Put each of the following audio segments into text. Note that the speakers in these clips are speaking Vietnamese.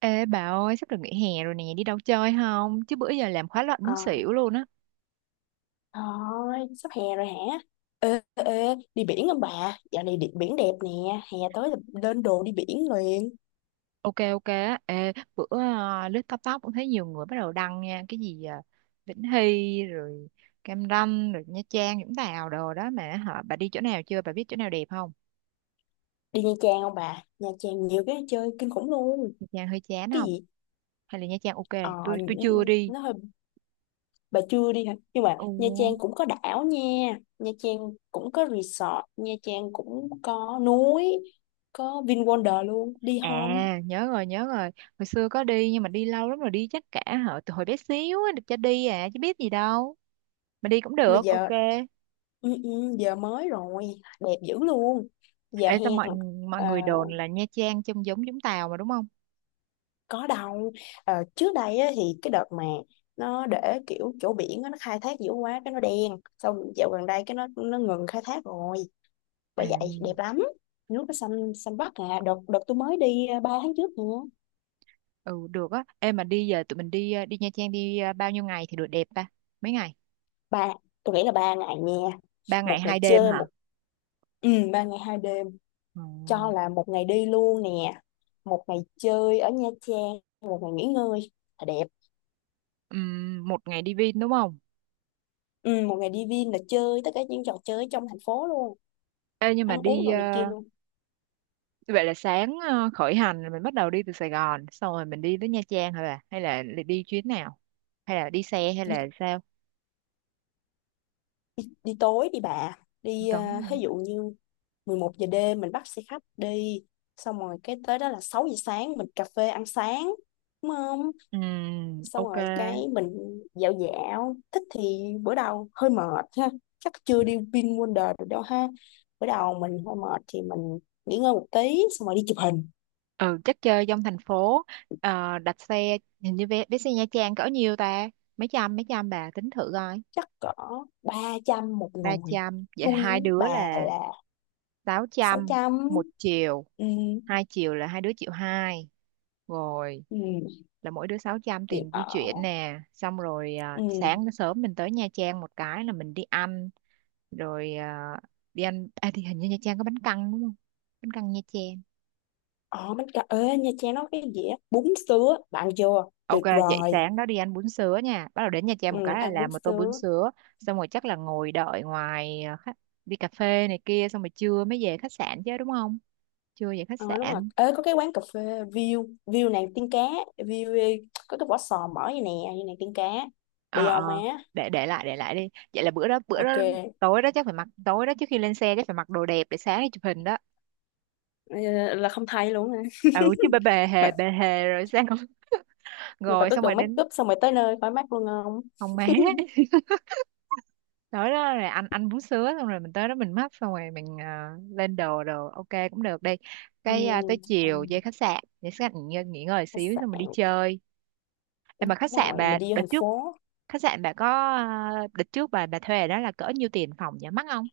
Ê bà ơi, sắp được nghỉ hè rồi nè, đi đâu chơi không? Chứ bữa giờ làm khóa luận muốn Ờ, xỉu luôn á. thôi, sắp hè rồi hả? Ê, đi biển không bà? Dạo này đi, biển đẹp nè, hè tới là lên đồ đi biển liền. Ok ok á, ê, bữa à, lướt TikTok tóc cũng thấy nhiều người bắt đầu đăng nha, cái gì à, Vĩnh Hy rồi Cam Ranh rồi Nha Trang Vũng Tàu đồ đó mà hả? Bà đi chỗ nào chưa? Bà biết chỗ nào đẹp không? Đi Nha Trang không bà? Nha Trang nhiều cái chơi kinh khủng luôn. Nha Trang hơi chán Cái không? gì? Hay là Nha Trang ok? Ờ, Tôi chưa đi. nó hơi bà chưa đi hả? Nhưng mà Ồ. Nha Trang cũng có đảo nha. Nha Trang cũng có resort, Nha Trang cũng có núi, có VinWonder luôn. Đi không? À, nhớ rồi nhớ rồi. Hồi xưa có đi nhưng mà đi lâu lắm rồi, đi chắc cả hả, từ hồi bé xíu á, được cho đi à chứ biết gì đâu. Mà đi cũng Mà được, ok. giờ ừ, ừ, giờ mới rồi, đẹp dữ luôn. Giờ Ê, sao mọi hè mọi ờ, người đồn là Nha Trang trông giống Vũng Tàu mà đúng không? có đâu. Ờ, trước đây á, thì cái đợt mà nó để kiểu chỗ biển á, nó khai thác dữ quá cái nó đen xong dạo gần đây cái nó ngừng khai thác rồi, bởi À, vậy đẹp lắm, nước nó xanh xanh biếc. À đợt đợt tôi mới đi 3 tháng trước nữa. ừ được á. Ê mà đi giờ tụi mình đi đi Nha Trang đi bao nhiêu ngày thì được đẹp ta? Mấy ngày? Ba, tôi nghĩ là 3 ngày nha. Ba ngày Một ngày hai đêm chơi hả? một ừ, 3 ngày 2 đêm, Ừ. cho là một ngày đi luôn nè, một ngày chơi ở Nha Trang, một ngày nghỉ ngơi là đẹp. Một ngày đi Vin đúng không? Ừ, một ngày đi Vin là chơi tất cả những trò chơi trong thành phố luôn, Ê nhưng mà ăn uống đi đồ này kia luôn. vậy là sáng khởi hành là mình bắt đầu đi từ Sài Gòn, xong rồi mình đi tới Nha Trang hả bà? Hay là đi chuyến nào? Hay là đi xe hay là sao? Đi tối đi bà đi Đúng. ví dụ như 11 giờ đêm mình bắt xe khách đi, xong rồi cái tới đó là 6 giờ sáng mình cà phê ăn sáng, đúng không? Xong Ok. rồi cái mình dạo dạo thích thì bữa đầu hơi mệt ha, chắc chưa đi Vinwonder được đâu ha, bữa đầu mình hơi mệt thì mình nghỉ ngơi một tí xong rồi đi chụp hình. Ừ, chắc chơi trong thành phố. Đặt xe hình như vé, vé xe Nha Trang cỡ nhiêu ta, mấy trăm bà tính thử coi. Chắc cỡ 300 một ba người. trăm vậy Nuôi hai đứa bà là là 600 600. một chiều, Ừ, hai chiều là hai đứa triệu hai rồi, ừ, là mỗi đứa 600 tiệm tiền di ở, chuyển nè. Xong rồi ừ. sáng sớm mình tới Nha Trang một cái là mình đi ăn rồi đi ăn thì hình như Nha Trang có bánh căn đúng không, bánh căn Nha Trang. Ồ, bánh cà ê, Nha Trang nó có cái dĩa bún sứa, bạn vô, Ok, tuyệt dậy vời. sáng đó đi ăn bún sứa nha. Bắt đầu đến Nha Trang Ừ, một cái là ăn bún làm một tô bún sứa. sứa. Xong rồi chắc là ngồi đợi ngoài khách, đi cà phê này kia. Xong rồi trưa mới về khách sạn chứ đúng không? Trưa về khách Ờ, đúng rồi. sạn. Ê, có cái quán cà phê View, View nàng tiên cá, View có cái vỏ sò mở vậy nè, như nàng tiên cá. Ờ, Đi ờ, không má? để lại, để lại đi. Vậy là bữa đó Ok. tối đó chắc phải mặc, tối đó trước khi lên xe chắc phải mặc đồ đẹp để sáng đi chụp hình đó. Ờ, là không thay luôn hả? Ừ, chứ bê Bạn, bề hề rồi sao? nhưng bạn Rồi có xong rồi cần make đến up xong rồi tới nơi khỏi mát luôn không? phòng má. Tới đó rồi anh bú sứa xong rồi mình tới đó mình mắp xong rồi mình lên đồ đồ ok cũng được đi. Ừ, Cái tới chiều còn về khách sạn, về khách sạn nghỉ ngơi khách xíu sạn, xong mình đi đúng chơi. Ê, mà khách sạn rồi, bà mình đi vô đợt thành trước, phố. khách sạn bà có à, đợt trước bà thuê đó là cỡ nhiêu tiền phòng nhỉ, mắc không?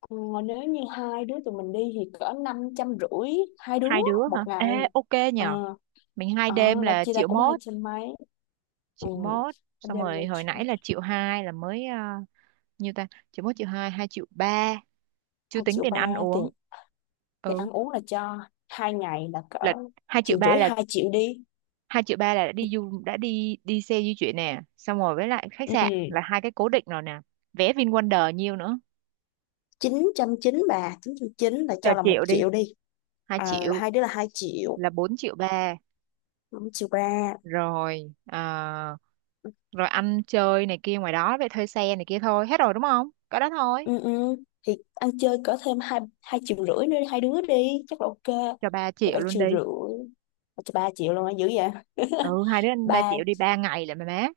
Ờ, nếu như hai đứa tụi mình đi thì cỡ 500 rưỡi hai đứa Hai đứa một hả ê, ngày. ok nhờ. Ờ Mình hai đêm ờ, là là chia ra triệu cũng hai mốt, trăm mấy Ừ. triệu mốt Anh xong đem ra rồi hồi chi- nãy là triệu hai là mới nhiêu ta, triệu mốt triệu hai hai triệu ba, chưa hai tính triệu tiền ba ăn uống. tiền, tiền Ừ, ăn uống là cho hai ngày là cỡ là hai triệu triệu ba rưỡi là, hai triệu đi. hai triệu ba là đã đi du đã đi đi xe di chuyển nè xong rồi với lại khách Ừ. sạn là hai cái cố định rồi nè. Vé VinWonder nhiêu nữa, Chín trăm chín bà, 900 chín là chờ cho là một triệu đi, triệu đi. hai Ờ, là triệu hai đứa là 2 triệu. là bốn triệu ba 5 triệu 3. rồi. Ờ, rồi ăn chơi này kia ngoài đó vậy, thuê xe này kia, thôi hết rồi đúng không, có đó thôi, Ừ, thì ăn chơi có thêm hai hai triệu rưỡi nữa đi, hai đứa đi chắc là ok. cho ba Là triệu ba luôn triệu đi. rưỡi Cho 3 triệu luôn á, dữ vậy. Ừ, hai đứa ăn ba Ba, triệu đi, ba ngày là mà má.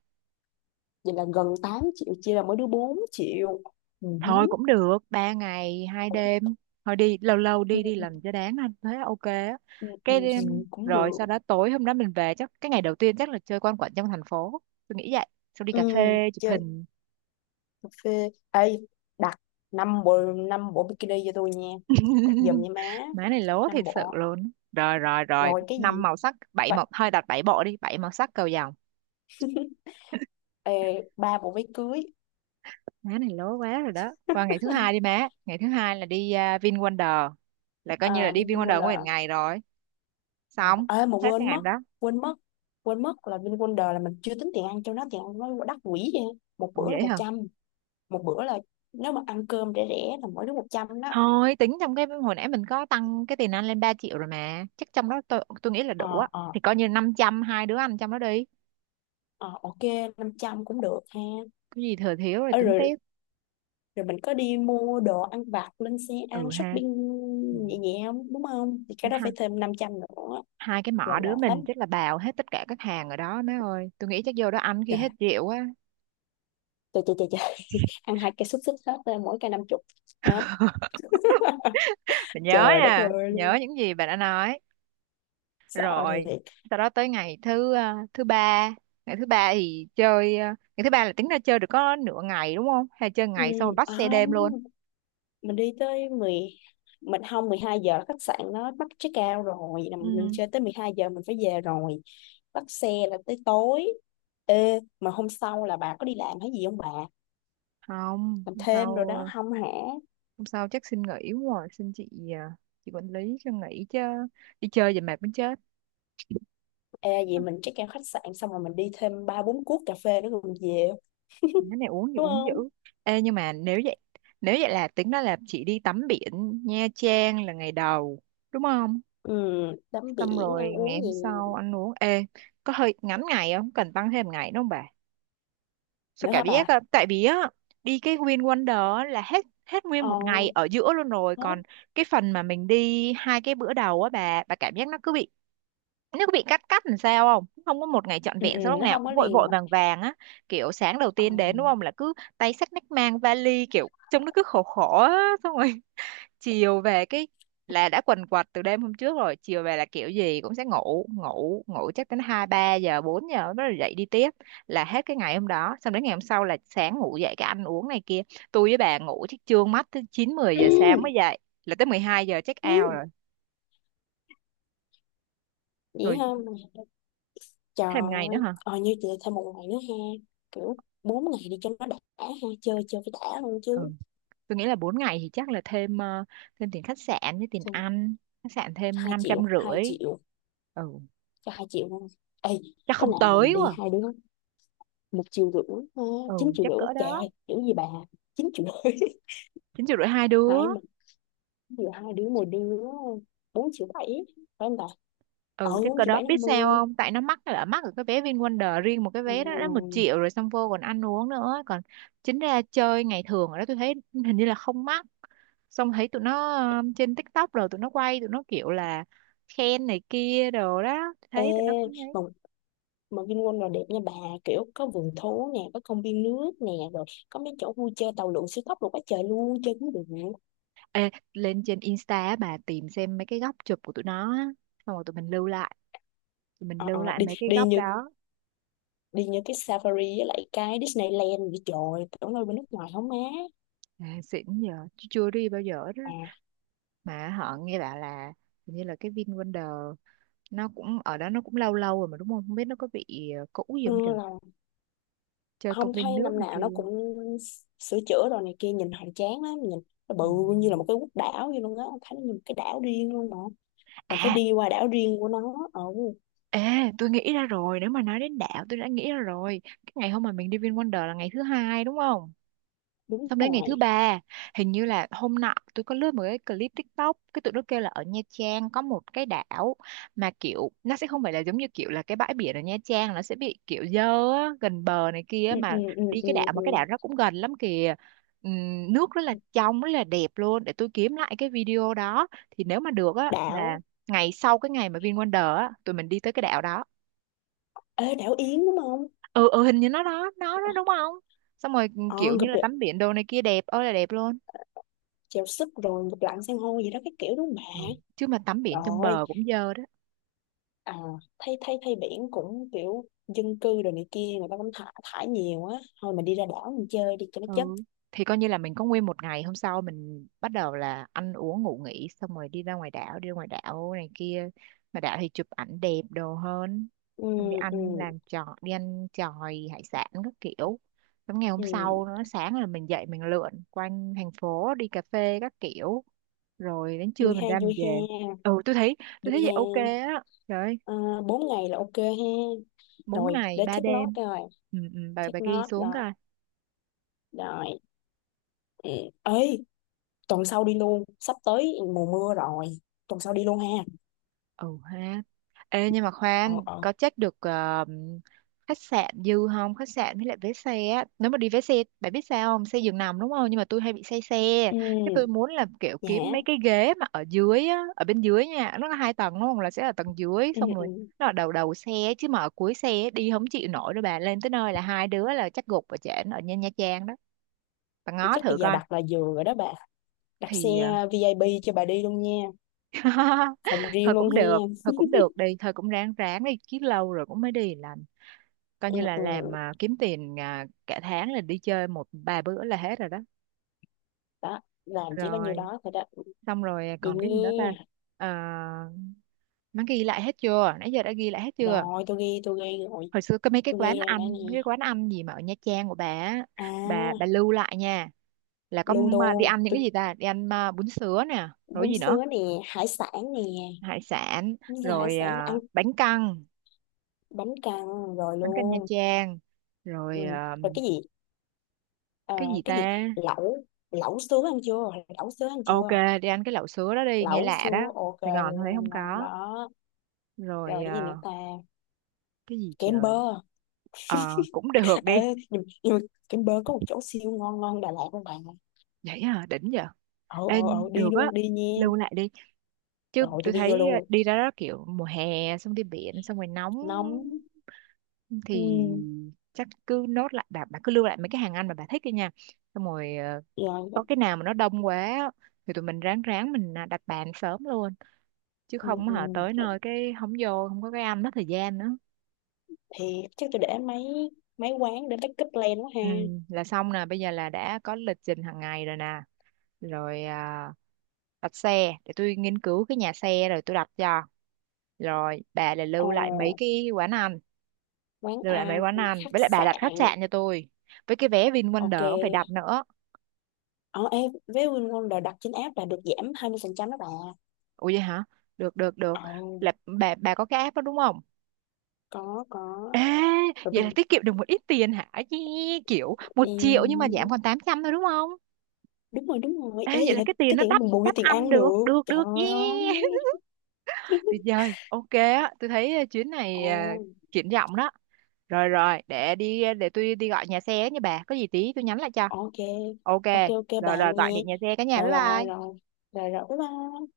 vậy là gần 8 triệu, chia là mỗi đứa 4 triệu. Ừ, ừ, Thôi cũng được, 3 ngày, 2 đêm. Thôi đi, lâu lâu ừ, đi, đi làm cho đáng anh. Thế ok á. ừ, ừ, Cái ừ, đêm, cũng rồi được. sau đó tối hôm đó mình về chắc, cái ngày đầu tiên chắc là chơi quanh quẩn trong thành phố. Tôi nghĩ vậy. Xong đi Ừ, cà phê, chụp chơi hình. cà phê ê, đặt 5 bộ, 5 bộ bikini cho tôi nha, đặt giùm nha má. Má này lố Năm thiệt bộ sự luôn. Rồi, rồi, rồi. rồi cái Năm gì màu sắc, bảy vậy, màu, thôi đặt bảy bộ đi, bảy màu sắc cầu vồng. ê, 3 bộ váy cưới. Má này lố quá rồi đó. Qua ngày thứ hai đi má. Ngày thứ hai là đi VinWonder. Là coi như là À, đi đi VinWonder nguyên Vinwonder. ngày rồi. Ờ, Xong, ê mà hết cái quên ngày mất, hôm đó. quên mất quên mất là VinWonder là mình chưa tính tiền ăn cho nó, tiền ăn nó đắt quỷ vậy, một Ủa bữa là vậy một hả? trăm Một bữa là nếu mà ăn cơm rẻ rẻ là mỗi đứa 100 đó. Thôi tính trong cái hồi nãy mình có tăng cái tiền ăn lên 3 triệu rồi mà. Chắc trong đó tôi nghĩ là ờ đủ á. ờ Thì coi như 500 hai đứa ăn trong đó đi. ờ ok, 500 cũng được ha. Cái gì thừa thiếu rồi Ê, tính rồi, tiếp. rồi mình có đi mua đồ ăn vặt lên xe ăn Ừ ha. shopping Ừ. nhẹ nhẹ không đúng không, thì cái đó Hai, phải thêm 500 nữa. hai cái là mỏ là đứa tám, mình chắc là bào hết tất cả các hàng ở đó má ơi. Tôi nghĩ chắc vô đó ăn khi trời, hết rượu á. trời trời trời, trời. Ăn hai cây xúc xích hết, mỗi cây 50. Hả? Mình nhớ Trời đất nè, ơi luôn, nhớ những gì bạn đã nói. sợ Rồi thiệt. sau đó tới ngày thứ ba. Ngày thứ ba thì chơi ngày thứ ba là tính ra chơi được có nửa ngày đúng không? Hay chơi Ừ, ngày xong rồi bắt à xe đêm không, luôn? mình đi tới mười, mình không, 12 giờ khách sạn nó bắt check out rồi là Ừ, mình chơi tới 12 giờ mình phải về rồi, bắt xe là tới tối. Ê mà hôm sau là bà có đi làm hay gì không bà, không, làm hôm thêm rồi sau đó không hả? hôm sau chắc xin nghỉ quá rồi, xin chị chị quản lý cho nghỉ chứ, đi chơi về mệt muốn chết. Ê vậy mình check out khách sạn xong rồi mình đi thêm ba bốn cuốc cà phê nữa rồi mình về. Cái này uống gì Đúng uống dữ. không? Ê nhưng mà nếu vậy, nếu vậy là tính đó là chị đi tắm biển Nha Trang là ngày đầu đúng không? Ừ, tắm Xong biển ăn rồi ngày uống gì hôm sau ăn uống. Ê, có hơi ngắn ngày không, cần tăng thêm ngày đúng không bà? Sao nữa cả hả bà. biết á, tại vì á đi cái Win Wonder á là hết hết nguyên Ờ, một ngày ở giữa luôn rồi. hết. Còn cái phần mà mình đi hai cái bữa đầu á, bà cảm giác nó cứ bị, nếu bị cắt cắt làm sao không, không có một ngày trọn Ừ, vẹn, ừ, sao lúc nó nào không có cũng vội liền vội mà. vàng vàng á. Kiểu sáng đầu Ờ. tiên đến đúng không là cứ tay xách nách mang vali kiểu trông nó cứ khổ khổ á xong rồi chiều về cái là đã quần quật từ đêm hôm trước rồi, chiều về là kiểu gì cũng sẽ ngủ ngủ ngủ, chắc đến hai ba giờ bốn giờ nó dậy đi tiếp, là hết cái ngày hôm đó. Xong đến ngày hôm sau là sáng ngủ dậy cái ăn uống này kia. Tôi với bà ngủ chắc trương mắt tới chín mười giờ sáng mới dậy, là tới 12 giờ check out rồi. Ừ, vậy Rồi ha. Trời thêm ngày nữa ơi, hả. ờ, như chị thêm một ngày nữa ha, kiểu 4 ngày đi cho nó đã ha, chơi chơi phải đã luôn chứ. Ừ, tôi nghĩ là 4 ngày thì chắc là thêm thêm tiền khách sạn với tiền Xong, ăn. Khách sạn thêm 2 năm trăm triệu, 2 rưỡi triệu, Ừ, cho 2 triệu luôn. Ê, chắc có không nào mình tới đi quá. hai đứa, 1 triệu rưỡi, ha, Ừ, chắc chín triệu rưỡi triệu cỡ rưỡi, trời đó. ơi, chữ gì bà, 9 triệu rưỡi. Chín triệu rưỡi hai đứa. Hai mình, vừa hai đứa một đứa, 4 triệu 7, phải không ta? Ừ, Ừ, chắc cỡ đó, biết bốn triệu bảy năm mươi sao triệu bảy năm mươi. không, tại nó mắc là mắc ở cái vé VinWonder, riêng một cái Ừ. vé đó đã một triệu rồi, xong vô còn ăn uống nữa, còn chính ra chơi ngày thường ở đó tôi thấy hình như là không mắc. Xong thấy tụi nó trên TikTok rồi tụi nó quay tụi nó kiểu là khen này kia đồ đó Ê, thấy tụi nó. mà mà Vinpearl là đẹp nha bà, kiểu có vườn thú nè, có công viên nước nè, rồi có mấy chỗ vui chơi tàu lượn siêu tốc rồi, quá trời luôn, chơi cũng được. Ê, lên trên Insta á, bà tìm xem mấy cái góc chụp của tụi nó á. Xong rồi tụi mình Ờ, ờ, lưu lại đi mấy cái góc đó. đi như cái Safari với lại cái Disneyland vậy, trời tưởng đâu bên nước ngoài không má. Ê, xịn giờ chứ chưa đi bao giờ đó, À, mà họ nghe bảo là hình như là cái VinWonder nó cũng ở đó nó cũng lâu lâu rồi mà đúng không, không biết nó có bị cũ gì ừ, không trời. là Chơi công không, thấy viên nước năm này nào nó kia. cũng sửa chữa rồi này kia, nhìn hoành tráng lắm, nhìn nó Ừ. bự như là một cái quốc đảo vậy luôn á, ông thấy nó như một cái đảo riêng luôn mà, mình phải À, đi qua đảo riêng của nó. Ừ, ê, tôi nghĩ ra rồi, nếu mà nói đến đảo tôi đã nghĩ ra rồi. Cái ngày hôm mà mình đi VinWonder là ngày thứ hai đúng không? đúng Xong đến ngày thứ rồi. ba, hình như là hôm nọ tôi có lướt một cái clip TikTok, cái tụi nó kêu là ở Nha Trang có một cái đảo mà kiểu nó sẽ không phải là giống như kiểu là cái bãi biển ở Nha Trang nó sẽ bị kiểu dơ á, gần bờ này kia. Ừ, ừ, Mà ừ, đi cái đảo ừ, mà cái ừ. đảo nó cũng gần lắm kìa. Nước rất là trong rất là đẹp luôn, để tôi kiếm lại cái video đó. Thì nếu mà được á là Đảo. ngày sau cái ngày mà VinWonder á tụi mình đi tới cái đảo đó. Ê, đảo Yến đúng không? Ừ ừ, hình như nó đó đúng không? Xong rồi Ờ kiểu như ngụp là được, tắm biển đồ này kia đẹp ơi là đẹp luôn. chèo súp rồi ngụp lặn san hô gì đó cái kiểu đúng Ừ. không? Chứ mà tắm Bà biển trong rồi, bờ cũng dơ đó. à, thấy thấy thấy biển cũng kiểu dân cư rồi này kia, người ta cũng thả thải nhiều á, thôi mình đi ra đảo mình chơi đi cho nó chất. Ừ, thì coi như là mình có nguyên một ngày, hôm sau mình bắt đầu là ăn uống ngủ nghỉ xong rồi đi ra ngoài đảo, đi ra ngoài đảo này kia. Mà đảo thì chụp ảnh đẹp đồ hơn. Ừ, Xong đi ừ, ăn làm trò, đi ăn chòi hải sản các kiểu. Xong ngày hôm sau ừ, nó sáng là mình dậy mình lượn quanh thành phố đi cà phê các kiểu, rồi đến trưa vui mình ha, ra mình vui ha, về. Ừ, Tôi thấy vui vậy ha. ok á, trời ơi, Ờ, bốn ngày là ok ha. bốn Rồi ngày để ba check đêm note rồi, Ừ, ừ, bà check ghi note xuống. rồi, rồi, ừ. Ấy, tuần sau đi luôn, sắp tới mùa mưa rồi, tuần sau đi luôn ha. Ừ ha. Ê, nhưng mà Ờ, khoan, ờ, có check được ờ, khách sạn dư không, khách sạn với lại vé xe á, nếu mà đi vé xe, bạn biết sao không, xe giường nằm đúng không, nhưng mà tôi hay bị say xe. ừ, Cái tôi muốn là kiểu kiếm mấy dạ, cái ghế mà ở dưới á, ở bên dưới nha, nó có 2 tầng đúng không, là sẽ ở tầng dưới ừ, xong ừ. rồi nó ở đầu đầu xe. Chứ mà ở cuối xe đi không chịu nổi đâu bà, lên tới nơi là 2 đứa là chắc gục, và trển ở Nha Nha Trang đó. Bà Thì ngó chắc thử bây giờ coi đặt là vừa rồi đó bà, đặt xe thì VIP cho bà đi luôn nha, phòng thôi riêng luôn cũng được, ha. thôi cũng được đi, thôi cũng ráng ráng đi, chứ lâu rồi cũng mới đi. Là coi như Ừ, là làm ừ. à, kiếm tiền à, cả tháng là đi chơi một ba bữa là hết rồi đó. Đó làm chỉ có nhiêu Rồi, đó thôi đó, xong rồi vậy còn cái gì nữa ta. nha. Ờ, má ghi lại hết chưa, nãy giờ đã ghi lại hết chưa. Rồi tôi ghi, tôi ghi rồi, Hồi xưa có mấy cái tôi ghi quán rồi nè ăn, nè. mấy cái quán ăn gì mà ở Nha Trang của bà á, bà À bà lưu lại nha, là có luôn đi luôn ăn những cái tôi, gì ta, đi ăn à, bún sứa nè, rồi bún gì nữa, sứa nè, hải sản nè, hải sản, bún sứa hải rồi sản à, ăn, bánh căn, bánh căn rồi bánh căn Nha luôn. Trang, Ừ. rồi à, Rồi cái gì, ờ, cái gì cái gì, ta, lẩu, lẩu sứa ăn chưa lẩu sứa ăn ok, chưa đi ăn cái lẩu sứa đó đi, nghe lẩu lạ đó, sứa ok, Sài Gòn Huế không luôn ngon có. đó. Rồi Rồi cái gì nữa à, ta, cái gì kem trời, bơ. à, cũng được đi. Ê, nhưng mà Kem Bơ có một chỗ siêu ngon, ngon Đà Lạt luôn bạn. Vậy à, đỉnh vậy. Ờ, ờ, ờ, Em đi được á, luôn đi nha, lưu lại đi. Chứ rồi tôi tôi đi vô thấy à, luôn, đi ra đó kiểu mùa hè, xong đi biển xong rồi nóng, nóng. thì Ừ. chắc cứ nốt lại, bà cứ lưu lại mấy cái hàng ăn mà bà thích đi nha. Xong rồi à, Rồi. có cái nào mà nó đông quá á, thì tụi mình ráng ráng mình à, đặt bàn sớm luôn, chứ Ừ, không ừ. hả tới nơi cái không vô không có, cái ăn mất thời gian nữa. Thì chắc tôi để mấy mấy quán để backup plan quá ha. Ừ, là xong nè, bây giờ là đã có lịch trình hàng ngày rồi nè. Rồi à, đặt xe để tôi nghiên cứu cái nhà xe rồi tôi đặt cho, rồi bà là Ờ, lưu lại mấy cái quán ăn, quán lưu lại mấy ăn, quán ăn, khách với lại bà đặt sạn, khách sạn cho tôi, với cái vé ok. VinWonder cũng phải đặt nữa. Ờ em với Win Wonder đặt trên app là được giảm 20% đó bà. Ủa vậy hả, được được được. Ờ, Là bà có cái app đó đúng không. có, Ê, rồi vậy là bị. tiết kiệm được một ít tiền hả Chi, kiểu 1 triệu nhưng mà Ừ, giảm còn 800 thôi đúng không. đúng rồi, đúng rồi, Ê, ê vậy vậy là là cái tiền cái nó tiền của đắp mình bù vô đắp tiền ăn ăn được, được, được trời được, yeah. ơi. Tuyệt vời, ok á, tôi thấy chuyến này Ồ, à, triển vọng đó. Rồi rồi, để đi, để tôi đi gọi nhà xe ấy nha, bà có gì tí tôi nhắn lại cho. ok, Ok, ok, ok rồi bạn rồi, nha. gọi điện nhà xe, cả nhà bye Rồi rồi bye. rồi, rồi rồi, bye bye.